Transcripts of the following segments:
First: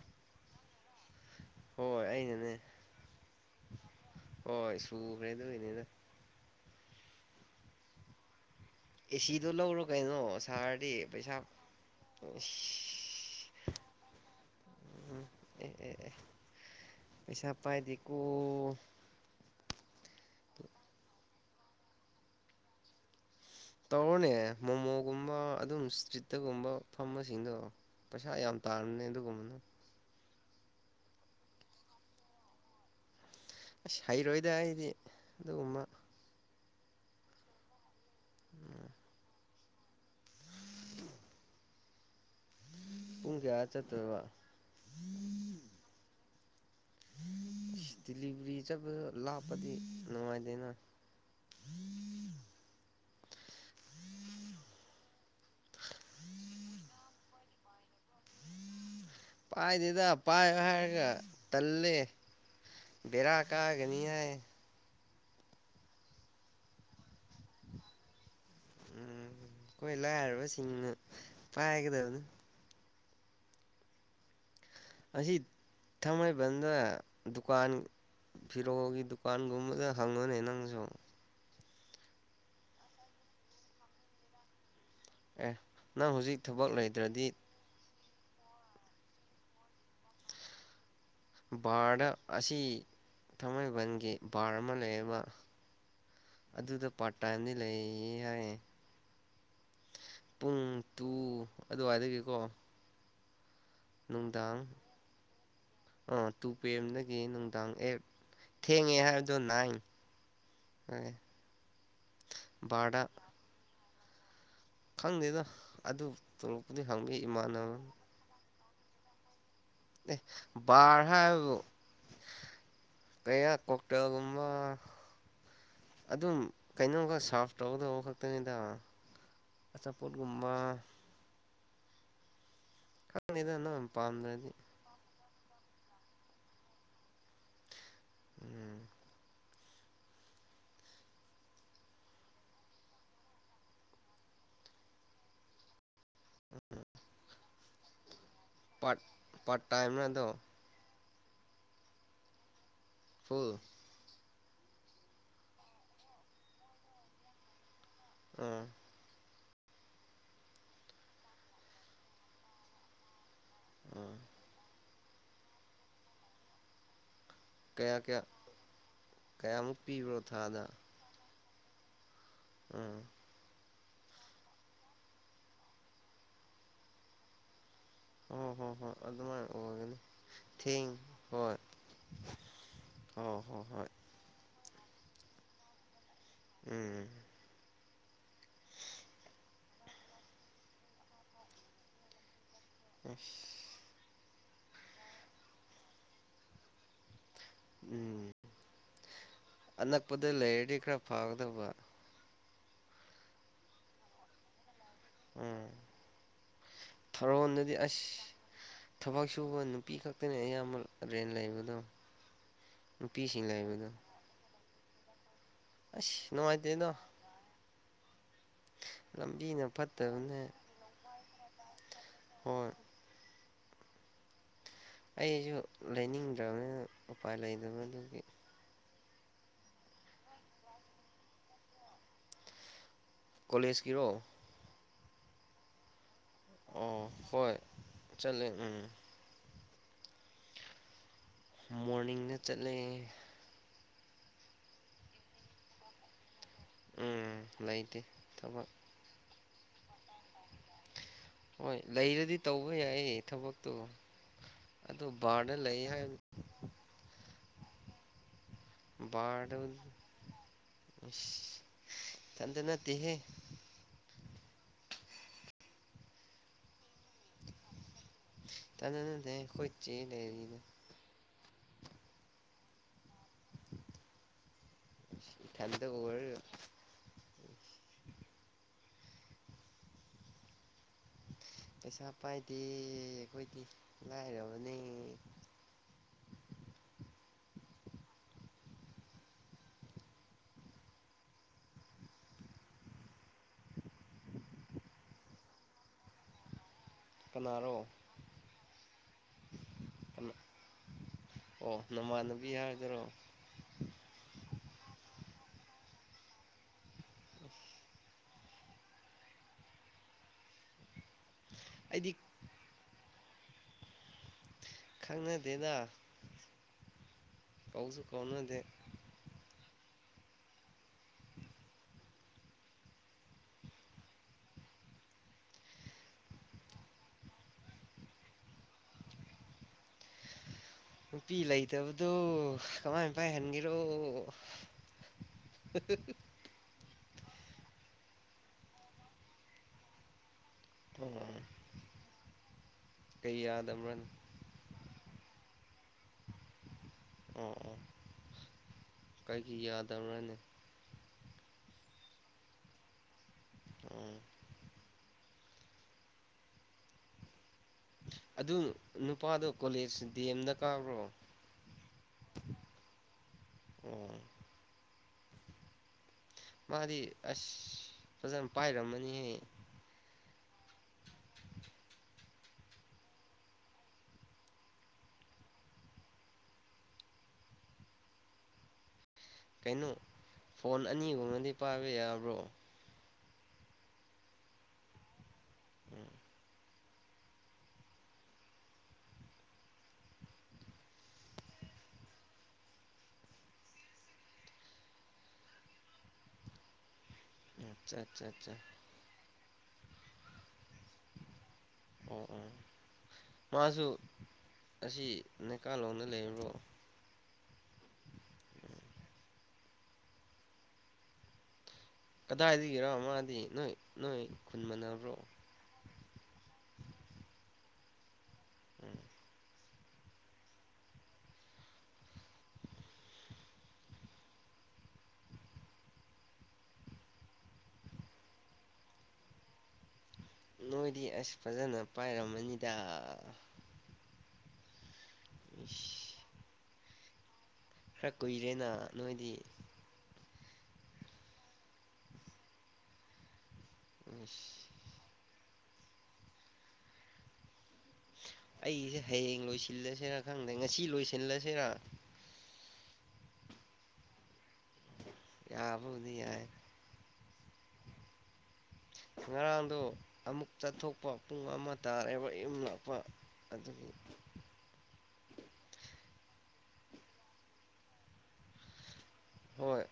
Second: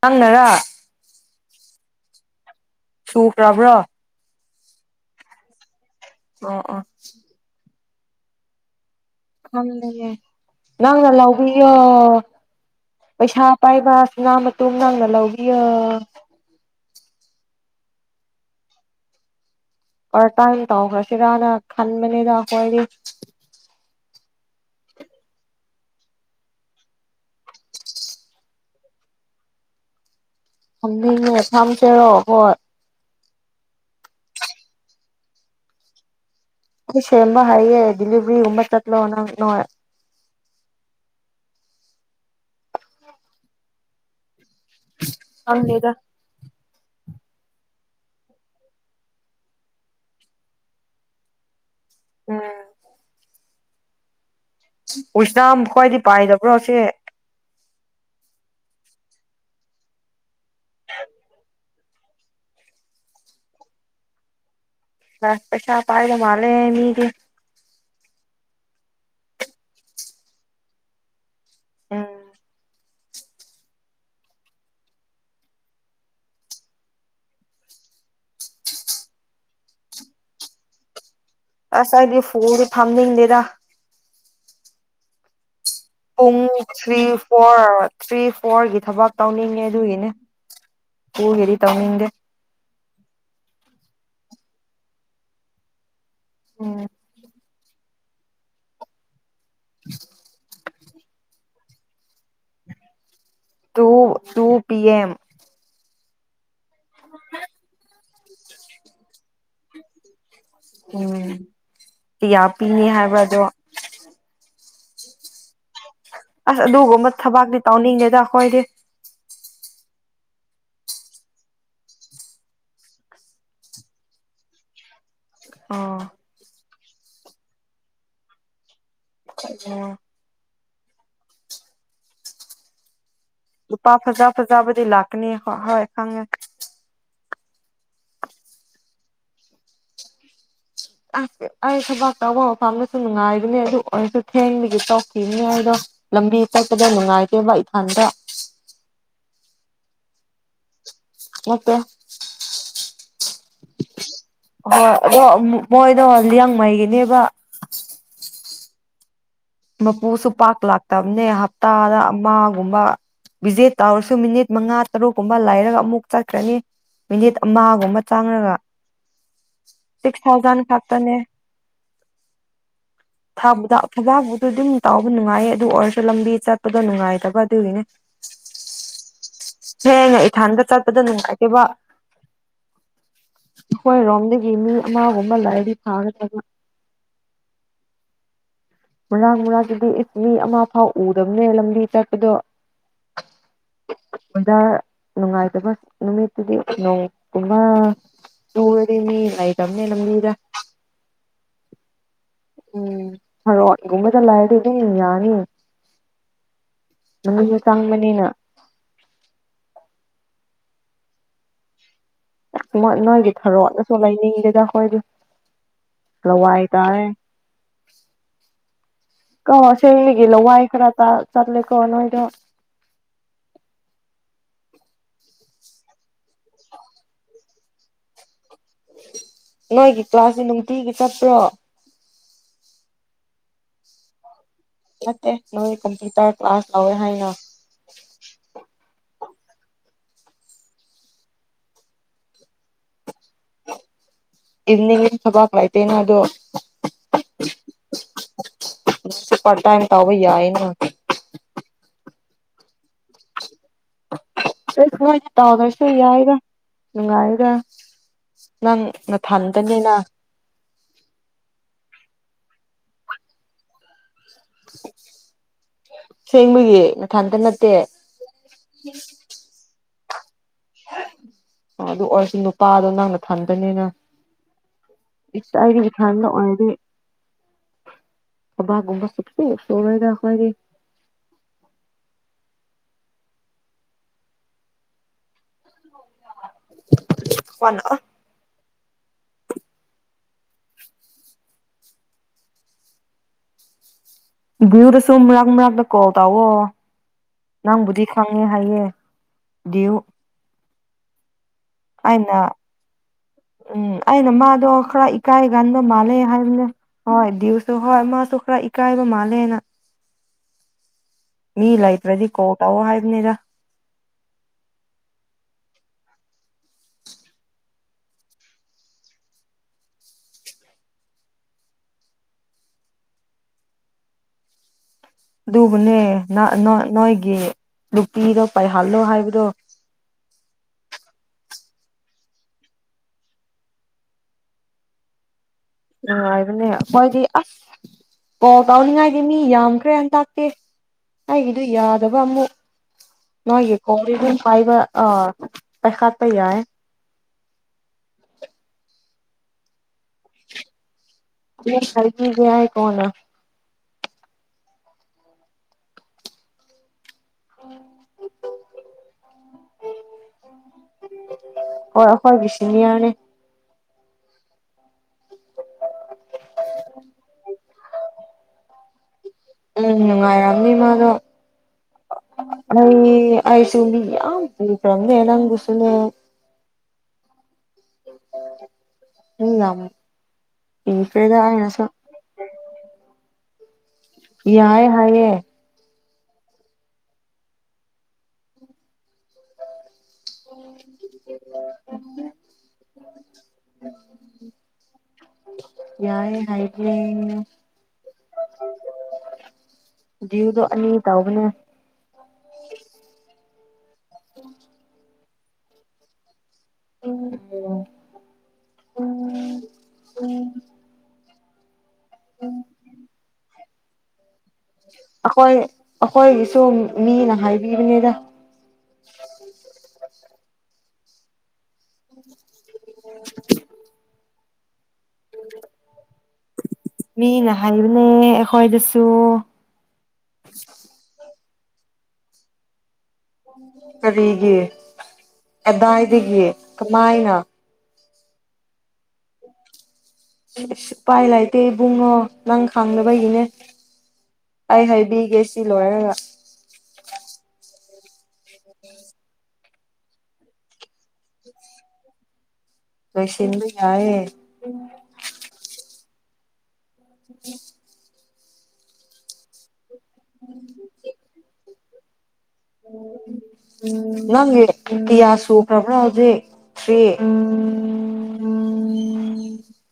ꯅꯪꯅꯔ ꯍꯣꯏ ꯑꯩꯅꯅꯦ ꯁꯨ ꯄ꯭ꯔꯕ꯭ꯔ ꯍꯣꯏ ꯁꯨ ꯐ꯭ꯔꯦꯗꯅꯦꯅ ꯑ ꯑꯥ ꯑꯦꯁꯤꯗꯣ ꯂꯧꯔꯣ ꯈꯪꯗꯌꯦꯦ ꯀꯩꯅꯣ ꯁꯥꯔꯗꯤ ꯅꯪꯅ ꯄꯩꯁꯥ ꯂꯧꯕꯤꯌꯣ ꯄꯩꯁꯥ ꯄꯥꯏꯕ ꯁꯤꯅꯥ ꯃꯇ ꯅꯪꯅ ꯂꯧꯕꯤꯌꯣ ꯑꯦ ꯑꯦ ꯑꯦ ꯄꯩꯁꯥ ꯄꯥꯏꯗꯀꯣ ꯊꯥꯟ ꯃꯅꯤꯗꯈꯣꯏꯗꯤ ꯇꯧꯔꯅꯦ ꯃꯣꯃꯣꯒꯨꯝꯕ ꯑꯗꯨꯝ ꯏꯁꯇ꯭ꯔꯤꯠꯇꯒꯨꯝꯕ ꯐꯝꯕꯁꯤꯡꯗꯣ ꯄꯩꯁꯥ ꯌꯥꯝ ꯇꯥꯔꯕꯅꯦ ꯑꯗꯨꯒꯨꯝꯕꯅ ꯊꯝꯕꯤꯦ ꯊꯝꯆꯦꯔꯣ ꯍꯣꯏ ꯑꯁ ꯍꯩꯔꯣꯏꯗ ꯑꯩꯗꯤ ꯑꯗꯨꯒꯨꯝꯕ ꯁꯦꯕ ꯍꯔꯌꯦꯦ ꯗꯦꯂꯤꯚꯔꯤꯒꯨꯝꯕ ꯆꯠꯂꯣꯅꯅꯣ ꯄꯨꯡ ꯀꯌꯥ ꯆꯠꯇꯦꯕ ꯑꯅꯦꯗ ꯗꯦꯂꯤꯚꯔꯤ ꯆꯕ ꯂꯥꯛꯞꯄꯗꯤ ꯅꯨꯡꯉꯥꯏꯗꯅ ꯎꯝ ꯎꯁꯅꯥꯝ ꯈ꯭ꯋꯥꯏꯗꯤ ꯄꯥꯏꯗꯕ꯭ꯔꯣꯁꯦ ꯎ ꯄꯥꯏ ꯗꯦꯗ ꯎꯄꯥꯥꯏ ꯍꯥꯏꯔꯒ ꯇꯜ ꯕꯔꯑ ꯀꯥꯒꯅꯤ ꯐꯁ ꯄꯁꯥ ꯄꯥꯏꯗ ꯃꯥꯂꯦ ꯃꯤꯗꯤ ꯎꯝ ꯀꯣꯏ ꯂ ꯍꯥꯏꯔꯔꯕ ꯁꯤꯁꯤꯡꯉ ꯄꯥ ꯎꯝ ꯍꯥꯏꯒꯗꯕꯅꯤ ꯑꯁꯤ ꯊꯥꯡꯃꯩꯕꯟꯗ ꯗꯨꯀꯥꯟ ꯐꯤꯔꯣꯒꯤ ꯗꯨꯀꯥꯟꯒꯨꯝꯕꯗ ꯍꯪꯉꯨꯅꯦ ꯅꯪꯁꯨ ꯑꯁ ꯑꯩꯗꯤ ꯐꯨꯗꯤ ꯐꯝꯅꯤꯡꯗꯦꯗ ꯑꯦ ꯅꯪ ꯍꯧꯖꯤꯛ ꯇꯨꯡ ꯊꯕꯛ ꯊ꯭ꯔꯤ ꯂꯩꯇ꯭ꯔꯗꯤ ꯐꯣꯔ ꯊ꯭ꯔꯤ ꯐꯣꯔꯒꯤ ꯊꯕꯛ ꯇꯧꯅꯤꯡꯉ ꯑꯗꯨꯒꯤꯅꯦ ꯄꯨꯒꯦꯗꯤ ꯇꯧꯅꯤꯡꯗꯦ ꯕꯥꯔꯗ ꯑꯁꯤ ꯊꯥꯡꯃꯩꯕꯟꯒꯤ ꯄꯔꯃ ꯂꯩꯕ ꯑꯗꯨꯗ ꯄꯥꯔꯠ ꯇꯥꯏꯝꯗꯤ ꯂꯩ ꯑꯦ ꯌꯥꯌꯦ ꯎꯝ ꯎꯝ ꯇꯨ ꯑꯗꯨꯋꯥꯏꯗꯒꯤꯀꯣ ꯇꯨ ꯇꯨ ꯄꯤ ꯑꯦꯦꯝ ꯑꯣ ꯇꯨ ꯄꯦ ꯑꯦꯝꯗꯒꯤ ꯅꯨꯡꯗꯥꯡ ꯑꯦꯞ ꯊꯦꯡꯉꯦ ꯍꯥꯏꯕꯗꯣ ꯅꯥꯏ ꯎꯝꯌꯥ ꯄꯤꯅꯤ ꯕꯥꯔꯗ ꯍꯥꯏꯕ ꯑꯗꯣ ꯈꯪꯗꯦꯗ ꯑꯗꯨ ꯑꯁ ꯇꯣꯂꯣꯞꯄꯨꯗꯤ ꯍꯪꯕꯤ ꯑꯗꯨꯒꯨꯝꯕ ꯊꯕꯥꯛꯇꯤ ꯏꯃꯥꯟꯅꯕ ꯇꯧꯅꯤꯡꯗꯦꯗ ꯑꯩꯈꯣꯏꯗꯤ ꯑꯦ ꯕꯥꯔ ꯍꯥꯏꯕꯕꯨ ꯀꯌꯥ ꯀꯣꯛꯇꯦꯜꯒꯨꯝꯕ ꯑꯣ ꯀꯩꯅꯣ ꯁꯥꯔ꯭ꯐ ꯇꯧꯒꯗꯧꯕ ꯈꯛꯇꯅꯦꯗ ꯑꯆꯥꯄꯣꯠꯒꯨꯝꯕ ꯈꯪꯅꯤꯗ ꯅꯪ ꯅꯨꯄꯥ ꯐꯖꯥ ꯄꯥꯝꯗ꯭ꯔꯗꯤ ꯐꯖꯥꯕꯗꯤ ꯂꯥꯛ ꯅꯤ ꯍꯣꯏ ꯈꯪꯉꯦ ꯎꯝ ꯑꯁ ꯑꯩ ꯊꯕꯥꯛ ꯇꯧꯕ ꯃꯐꯝꯗꯁꯨ ꯅꯨꯡꯉꯥꯏꯕꯅꯤ ꯑꯗꯨ ꯑꯣꯏꯔꯁꯨ ꯊꯦꯡꯕꯒꯤ ꯇꯣꯛꯈꯤꯕꯅꯤ ꯑꯩꯗꯣ ꯂꯝꯕꯤ ꯆꯠꯄꯗ ꯅꯨꯡꯉꯥꯏꯇꯦꯕ ꯑꯟꯗ꯭ꯔ ꯄꯥꯠꯄꯥꯠ ꯇꯥꯏꯦꯝꯅꯗꯣ ꯃ ꯐꯨꯜ ꯍꯣꯏ ꯑꯗꯣ ꯃꯣꯏꯗꯣ ꯂꯤꯌꯥꯡꯃꯩꯒꯤꯅꯦꯕ ꯑꯝ ꯃꯄꯨꯁꯨ ꯄꯥꯛ ꯂꯥꯛꯇꯕꯅꯦ ꯍꯞꯇꯥꯗ ꯑꯃꯒꯨꯝꯕ ꯚꯤꯖꯤꯠ ꯑꯥ ꯇꯧꯔꯁꯨ ꯃꯤꯅꯤꯠ ꯃꯉꯥ ꯇꯔꯨꯛ ꯀꯨꯝꯕ ꯂꯩꯔꯒ ꯑꯃꯨꯛ ꯆꯠꯈ꯭ꯔꯅꯤ ꯃꯤꯅꯤꯠ ꯀꯌꯥ ꯑꯃꯒꯨꯝꯕ ꯀꯌꯥ ꯆꯥꯡꯉꯒ ꯀꯌꯥꯃꯨꯛ ꯄꯤꯕ꯭ꯔꯣ ꯁꯤꯛꯁ ꯊꯥꯎꯖꯟ ꯊꯥꯗ ꯈꯛꯇꯅꯦ ꯎꯝ ꯊꯝꯕꯗ ꯊꯕꯕꯨ ꯑꯗꯨ ꯑꯗꯨꯝ ꯇꯥꯎꯕ ꯅꯨꯡꯉꯥꯏꯌꯦ ꯑꯗꯨ ꯑꯣꯏꯔꯁꯨ ꯂꯝꯕꯤ ꯆꯠꯄꯗꯣ ꯅꯨꯡꯉꯥꯏꯇꯕ ꯑꯗꯨꯒꯤꯅꯦ ꯍꯣꯏ ꯍꯣꯏ ꯍꯣꯏ ꯑꯗꯨꯃꯥꯏꯅ ꯑꯣꯏꯒꯅꯤ ꯊꯦꯡꯅ ꯏꯊꯟꯗ ꯊꯦꯡ ꯆꯠꯄꯗ ꯍꯣꯏ ꯅꯨꯡꯉꯥꯏꯇꯦꯕ ꯍꯣ ꯍꯣꯏ ꯍꯣꯏ ꯑꯩꯈꯣꯏꯔꯣꯝꯗꯒꯤ ꯃꯤ ꯑꯃꯒꯨꯝꯕ ꯂꯩꯔꯗꯤ ꯐꯒꯗꯕ ꯎꯝ ꯃꯔꯥꯛ ꯃꯔꯛꯇꯗꯤ ꯏꯁ ꯃꯤ ꯑꯃ ꯐꯥꯎ ꯎꯗꯕꯅꯦ ꯂꯝꯕꯤ ꯆꯠꯄꯗꯣ ꯎ ꯑꯣꯖꯥ ꯅꯨꯡꯉꯥꯏꯇꯕ ꯅꯨꯃꯤꯠꯇꯨꯗꯤ ꯅꯨꯡ ꯎꯃ ꯎꯝ ꯅꯨꯔꯤꯅꯤ ꯂꯩ ꯇꯝꯅꯦ ꯂꯝ ꯑꯅꯛꯄꯗ ꯃꯤꯗ ꯂꯩꯔꯗꯤ ꯈꯔ ꯐꯒꯗꯕ ꯎꯝ ꯍꯔꯣꯗ ꯒꯨꯝꯕꯗ ꯂꯩꯔꯗꯤ ꯑꯗꯨꯝ ꯌꯥꯅꯤ ꯎ ꯅꯨꯃꯤꯠꯁꯨ ꯊꯥꯔꯣꯟꯗꯗꯤ ꯑꯁ ꯆꯪꯕꯅꯤꯅ ꯊꯕꯛ ꯁꯨꯕ ꯅꯨꯄꯤ ꯈꯛ ꯈꯛꯇꯅꯦ ꯑꯌꯥꯝꯕ ꯔꯦꯟ ꯂꯩꯕꯗꯣ ꯑ ꯅꯣꯏꯒꯤ ꯅꯨꯄꯤꯁꯤꯡ ꯂꯩꯕꯗꯣ ꯊꯔꯣꯅꯁꯨ ꯂꯩꯅꯤꯡꯗꯦꯗ ꯑꯣꯏꯣꯏꯗ ꯑꯁ ꯅꯨꯡꯉꯥꯏꯇꯦꯗ ꯁ꯭ꯂꯧꯥꯏꯇꯥꯔꯦ ꯂꯝꯕꯤꯅ ꯀꯣꯁꯦꯅꯤꯒꯦꯂ ꯐꯠꯇꯕꯅꯦ ꯋꯥ ꯑꯩ ꯈꯔ ꯑ ꯆꯠ ꯂꯀꯣꯏ ꯍꯣꯏ ꯑꯩꯁꯨ ꯂꯩꯅꯤꯡꯗ꯭ꯔꯕꯅꯤꯅ ꯎꯄꯥꯏ ꯂꯩꯗꯕ ꯑꯗꯨꯒꯤ ꯅꯣꯏꯒꯤ ꯀ꯭ꯂꯥꯁꯁꯤ ꯅꯨꯡꯇꯤꯒꯤ ꯆꯠꯄ꯭ꯔꯣ ꯀꯣꯂꯦꯖꯀꯤꯔꯣ ꯃꯠꯇꯦ ꯅꯣꯏ ꯀꯝꯄ꯭ꯨꯇꯔ ꯑꯥꯁ ꯑꯋ ꯑꯣ ꯍꯥꯏꯒ ꯍꯣꯏ ꯆꯠꯂꯦ ꯎꯝ ꯃꯣꯔꯅꯤꯡꯅ ꯆꯠꯂꯦ ꯏꯅꯤꯡ ꯊꯕꯥꯥꯛ ꯂꯥꯏꯇꯦꯩꯅ ꯑꯗꯨꯣ ꯎꯝ ꯂꯩꯇꯦ ꯊꯕꯛ ꯄꯔ ꯇꯥꯏꯝ ꯇ ꯌꯥꯏꯅ ꯍꯣꯏ ꯂꯩꯔꯗꯤ ꯇꯧꯕ ꯌꯥꯏ ꯊꯕꯛ ꯆ ꯂꯩ ꯇꯥꯎꯗꯔꯁꯨ ꯍꯥꯏꯕ ꯌꯥꯏꯒ ꯃ [unintelligible] ꯅꯪ ꯅꯊꯟꯗꯅꯦꯅ ꯊꯗꯅ ꯇꯍꯦ ꯁꯦꯡꯕꯒꯤ ꯅ ꯊꯟꯇ ꯅꯠꯇꯦ ꯇꯅ ꯅ ꯈꯣꯏ ꯂꯩꯔꯤ ꯑꯗꯨ ꯑꯣꯏꯔꯁꯨ ꯅꯨꯄꯥꯗꯣ ꯅꯪꯅ ꯊꯟꯗꯅꯦꯅ ꯏꯊꯟꯇ ꯏꯁꯇꯥꯏꯗꯤ ꯊꯟꯗ ꯑꯣꯏꯔꯒ ꯑꯣꯏꯗꯤ ꯨꯝꯕ ꯁꯛꯇꯄꯤ ꯆꯉꯣꯏꯗꯈꯣꯏꯗꯤ ꯄꯩꯁꯥ ꯄꯥꯏꯗꯤ ꯀꯣꯏꯗꯤ ꯂꯥꯏꯔꯕ ꯅ ꯐꯅ ꯨꯗꯁꯨꯨꯝ ꯃꯔꯛꯥꯛ ꯃꯔꯛꯗ ꯀꯣ ꯇꯑꯣꯣ ꯀꯅꯥꯔꯣ ꯅꯪꯕꯨꯗꯤ ꯈꯪꯉꯦ ꯍꯥꯏꯌꯦ ꯗꯨ ꯀꯅꯥ ꯑꯣ ꯑꯩꯅ ꯅꯃꯥꯟꯅꯕꯤ ꯍꯥꯏꯗꯨꯔꯣ ꯎꯝ ꯑꯩꯅ ꯃꯥꯗꯣ ꯈꯔ ꯏꯀꯥꯏꯒꯥꯟ ꯃꯥꯂꯦ ꯍꯥꯏꯔꯂꯦ ꯍꯗꯤꯁꯨ ꯍ ꯃꯁꯨ ꯄꯨꯔꯥ ꯏꯀꯥꯏꯕ ꯃꯥꯜꯂꯦꯅ ꯃꯤꯂ ꯑꯩꯗꯤ ꯑꯌꯨꯋꯦꯗꯤ ꯀꯣ ꯇ ꯍꯥꯏ ꯔ ꯈꯪꯅ ꯗꯦꯗꯥ ꯀꯥꯎꯖ ꯀꯥꯎꯅ ꯗꯦ ꯑꯗꯨꯕꯨꯅꯦ ꯅ ꯅꯣꯏꯒꯤ ꯅꯨꯄꯤꯗꯣ ꯄꯥꯏꯍꯜꯂꯣ ꯍꯥꯏꯕꯗꯣ ꯅꯨꯄꯤ ꯂꯩꯇꯕꯗꯣ ꯀꯃꯥꯏꯅ ꯄꯥꯏꯍꯟꯒꯦꯔꯣ ꯑꯣ ꯍꯥꯏꯅ ꯍꯣꯏꯗꯤ ꯑꯁ ꯀꯣ ꯀꯥꯎꯅꯤꯡꯉꯥꯏꯗꯤ ꯃꯤ ꯌꯥꯝꯈ꯭ꯔꯦ ꯑꯟꯇ ꯑꯦ ꯑꯣ ꯑꯩꯒꯤꯗꯨ ꯌꯥꯗꯕ ꯑꯃꯨꯛ ꯀꯩ ꯃꯥꯒꯤ ꯌꯥꯗꯕ꯭ꯔꯥꯅꯦ ꯀꯣꯔꯤꯗꯨꯝ ꯄꯥꯏꯕ ꯑ ꯇꯩꯁ ꯄ ꯌꯥꯦ ꯑꯣ ꯑꯣ ꯀꯥꯏꯒꯤꯗ ꯇꯧꯔꯅꯤ ꯍꯔꯀꯤꯖꯦꯏ ꯀꯅ ꯑꯣ ꯑꯗꯨ ꯅꯨꯄꯥꯗꯣ ꯀꯣꯂꯦꯖ ꯗ ꯑꯦꯝꯗ ꯀꯥꯈ꯭ꯔꯣ ꯍꯣꯏ ꯑꯩꯈꯣꯏꯒꯤ ꯁꯤꯅꯤꯌꯔꯅꯦ ꯎꯝ ꯃꯥꯗꯤ ꯑꯁ ꯐꯖꯅ ꯄꯥꯏꯔꯝꯃꯅꯤꯍꯦ ꯎꯝ ꯅꯨꯡꯉꯥꯏꯔꯝꯅꯤ ꯃꯥꯗꯣ ꯅꯣꯏ ꯑꯩꯁꯨ ꯃꯤ ꯌꯥꯝ ꯄꯨꯏꯈ꯭ꯔꯝꯅꯦꯦ ꯅꯪꯕꯨꯁꯨꯂ ꯃꯤ ꯌꯥꯝ ꯀꯩꯅꯣ ꯐꯣꯟ ꯄꯤꯈ꯭ꯔꯦꯗ ꯑꯅꯤꯒꯨꯝꯅꯗꯤ ꯑꯩꯅꯁꯨ ꯄꯥꯏꯕ ꯌꯥꯕ꯭ꯔꯣ ꯌꯥꯏꯑ ꯍꯥꯏꯌꯦꯦ ꯌꯥꯏꯦ ꯍꯥꯏꯗꯤ ꯑꯆꯥ ꯑꯆꯥ ꯑꯆꯥ ꯗ ꯑꯣ ꯑꯣ ꯃꯥꯁꯨ ꯑꯁꯤ ꯅ ꯀꯥꯂꯣꯅ ꯂꯩꯕ꯭ꯔꯣ ꯎ ꯎꯝ ꯎꯝ ꯀꯗꯥꯏꯗꯤꯒꯦꯔꯣ ꯃꯥꯗꯤ ꯅꯣꯏ ꯅꯣꯏ ꯈꯨꯟ ꯃꯕ꯭ꯔꯣ ꯑꯩꯈꯣꯏꯒꯤ ꯁ ꯃꯤꯅ ꯍꯥꯏꯕꯤꯕꯅꯤꯗ ꯎ [unintelligible] [unintelligible] ꯃꯤ ꯅꯍꯥꯏꯕꯅꯦꯈꯣꯏꯗꯁꯨ ꯅꯣꯏꯗꯤꯁ ꯐꯖꯅ ꯄꯥꯏꯔꯝꯃꯅꯤꯗ ꯑꯗ ꯍꯒ ꯑꯦꯗꯥ ꯏꯁ ꯍꯥꯏꯗꯤꯒ ꯃꯥꯥꯏ ꯍꯥ ꯈꯔ ꯀꯨꯏꯔꯦꯅ ꯅꯣꯏꯗꯤ ꯄꯥꯏ ꯂꯩꯥꯏꯗꯦ ꯨꯡꯉꯣ ꯅꯪꯈꯥꯡꯂꯕꯏꯅꯦ ꯏꯁ ꯍꯥꯏ ꯍꯣꯏ ꯒꯁ ꯁꯤ ꯂꯣꯏꯔꯒ ꯑꯩꯁꯦ ꯍꯌꯦꯡ ꯂꯣꯏꯁꯤꯜꯂꯁꯤꯦꯔꯥ ꯈꯪꯗꯦ ꯉꯁꯤ ꯂꯣꯏꯁꯤꯜꯂꯁꯤꯔ ꯀꯁꯅ ꯌꯥꯌꯦ ꯌꯥ ꯎꯗꯤꯥꯏ ꯎ ꯉꯔꯥꯡꯗꯣ ꯑꯃꯨꯛ ꯆꯠꯊꯣꯛꯄ ꯄꯨꯡ ꯑꯃ ꯇꯥꯔ ꯑꯦꯕ ꯅꯪꯉꯌꯥꯁꯨ ꯄ꯭ꯔꯕ꯭ꯔ ꯍꯧꯖꯦ ꯊ꯭ꯔꯤ ꯎꯝ ꯍꯣꯏ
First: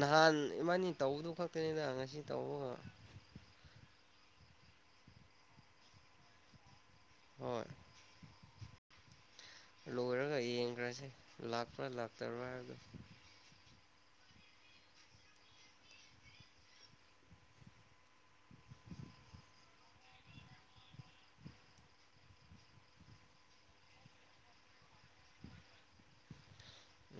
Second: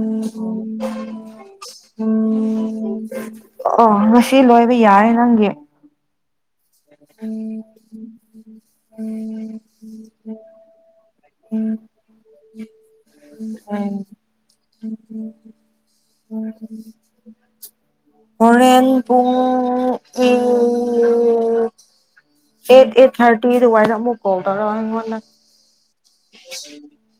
ꯅꯍꯥꯟ ꯏꯃꯅꯤ ꯇꯧꯕꯗꯨ ꯈꯛꯇꯅꯤꯗ ꯉꯁꯤ ꯇꯧꯕ ꯁꯤ ꯂꯣꯏꯕ ꯌꯥꯔꯦ ꯅꯪꯒꯤ ꯎꯝ ꯍꯣꯏ ꯎꯝ ꯂꯣꯏꯔꯒ ꯌꯦꯡꯈ꯭ꯔꯁꯦ ꯂꯥꯛꯄ꯭ꯔꯥ ꯂꯥꯛꯇꯕ꯭ꯔꯥ ꯍꯥꯏꯕꯗ ꯍꯣꯔꯦꯟ ꯄꯨꯡ ꯑꯩꯠ ꯑꯦꯠ ꯊꯥꯔꯇꯤ ꯑꯗꯨ ꯋꯥꯏꯗ ꯑꯃꯨꯛ ꯀꯣꯜ ꯇꯧꯔꯪꯉꯣꯟꯗ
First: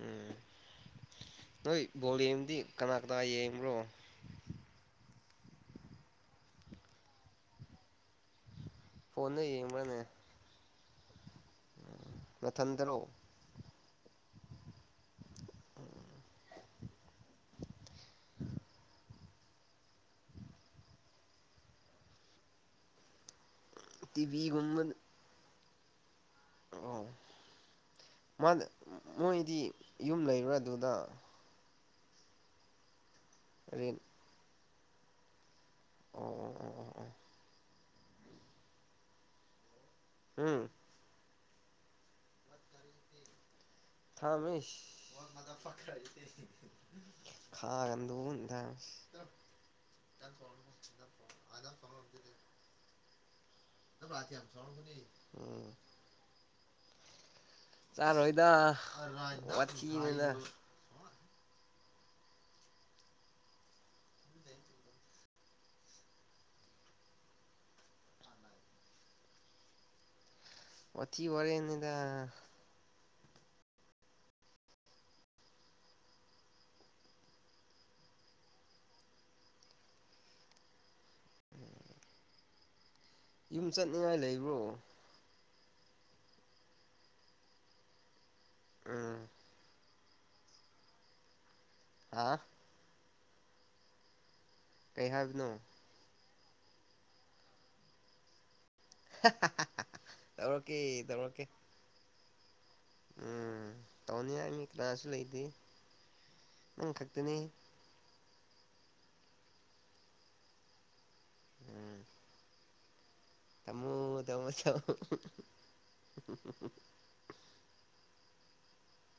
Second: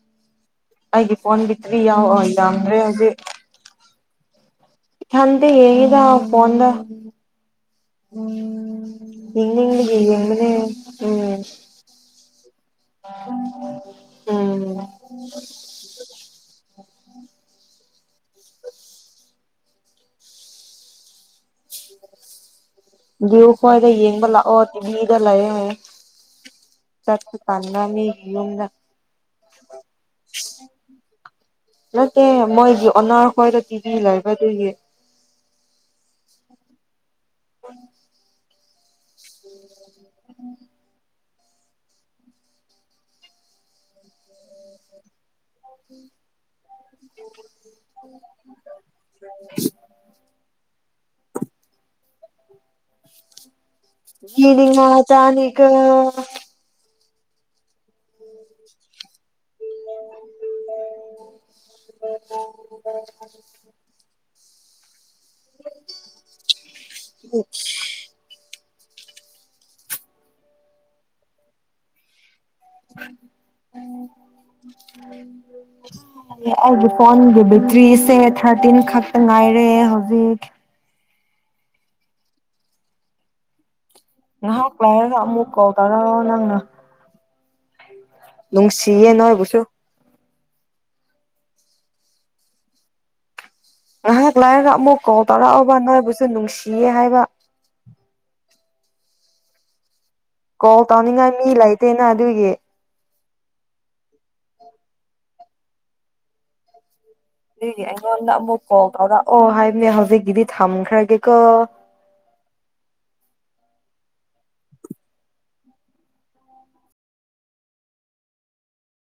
ꯎꯝ ꯑꯩꯒꯤ ꯐꯣꯟ ꯇ꯭ꯔꯤ ꯅꯣꯏ ꯕꯣꯜ ꯌꯥꯎꯑꯣ ꯌꯦꯡꯕꯗꯤ ꯌꯥꯝꯗ꯭ꯔꯦ ꯀꯅꯥ ꯍꯧꯖꯤꯛ ꯀꯅꯥ ꯌꯦꯡꯕ꯭ꯔꯣ ꯊꯟꯗ ꯍꯗ ꯐꯗ ꯎꯝ ꯐꯣꯟꯗ ꯏ ꯏꯒ ꯌꯦꯡꯕ꯭ꯔꯅꯦ ꯌꯦꯡꯃꯅꯦ ꯎꯝ ꯅꯊꯟꯇꯔꯣ ꯎꯝ ꯎꯝ [unintelligible] ꯍ꯭ꯣꯏꯏꯗ ꯌꯦꯡꯕ ꯂꯥꯛꯑꯣ ꯇꯤꯚꯤꯒꯨꯝꯕ ꯇꯤꯚꯤꯗ ꯂꯩꯌꯦꯡ ꯑꯣ ꯃꯤꯒꯤ ꯃꯥ ꯌꯨꯝꯗ ꯃꯣꯏꯗꯤ ꯌꯨꯝ ꯂꯩꯔꯨꯔ ꯑꯗꯨꯗ ꯅꯠꯇꯦ ꯃꯣꯏꯖꯤ ꯑꯔ ꯑꯩꯈꯣꯏꯗ ꯔꯦꯟ ꯇꯤꯗꯤ ꯂꯩꯕ ꯑꯗꯨꯏꯌꯦ ꯑꯣ ꯑꯣ ꯑꯣ ꯑꯣ ꯑꯣ ꯎ ꯑꯣ ꯎꯝ ꯊꯃꯤꯁ ꯈꯥ ꯀꯟꯗꯣ ꯍꯟꯗ ꯒꯤꯅꯤ ꯃꯥ ꯆꯥꯅꯤꯒ ꯎꯝ ꯆꯥꯔꯣꯏꯗ ꯋꯥꯊꯤꯅꯤꯗ ꯎ ꯎ ꯋꯥꯊꯤ ꯋꯥꯔꯦꯝꯅꯦꯗ ꯑꯩꯒꯤ ꯐꯣꯟꯒꯤ ꯕꯦꯇ꯭ꯔꯤꯁꯦ ꯊꯥꯔꯇꯤꯟ ꯈꯛꯇ ꯉꯥꯏꯔꯦ ꯍꯧꯖꯤꯛ ꯏ ꯉꯥꯍꯥꯛ ꯂꯩꯔꯒ ꯑꯃꯨꯛ ꯀꯣꯜ ꯇꯔꯛꯑꯣ ꯅꯪꯅ ꯅꯨꯡꯁꯤꯌꯦ ꯎꯝ ꯅꯣꯏ ꯕꯨꯁꯨ ꯑ ꯑ ꯂꯥꯏꯔꯒ ꯑꯃꯨꯛ ꯀꯩ ꯀꯣꯜ ꯍꯥꯏꯕꯅꯣ ꯇꯔꯑꯣꯕ ꯅꯣꯏꯕꯨ ꯁꯨ ꯅꯨꯡꯁꯤꯌꯦ ꯍꯥꯏꯕ [unintelligible] ꯀꯣꯜ ꯇꯧꯅꯤꯉꯥꯏ ꯇꯧꯔꯛꯀꯦ ꯃꯤꯂꯥꯏꯇꯦꯅ ꯑꯗꯨꯒꯤ ꯎꯝ ꯇꯧꯅꯤꯉꯥꯏ ꯃꯤ ꯀꯅꯥꯁꯨ ꯂꯩꯇꯦ ꯅꯪ ꯈꯛ ꯒꯤ ꯑꯩꯉꯣꯟꯗ ꯑꯃꯨꯛ ꯀꯣꯜ ꯇꯧꯔꯛꯑꯣ ꯍꯥꯏꯕꯅꯦ ꯍꯧꯖꯤꯛꯀꯤꯗꯤ ꯊꯝꯈ꯭ꯔꯒꯦꯀꯣ ꯊꯝꯃꯣ ꯊꯝꯃꯣ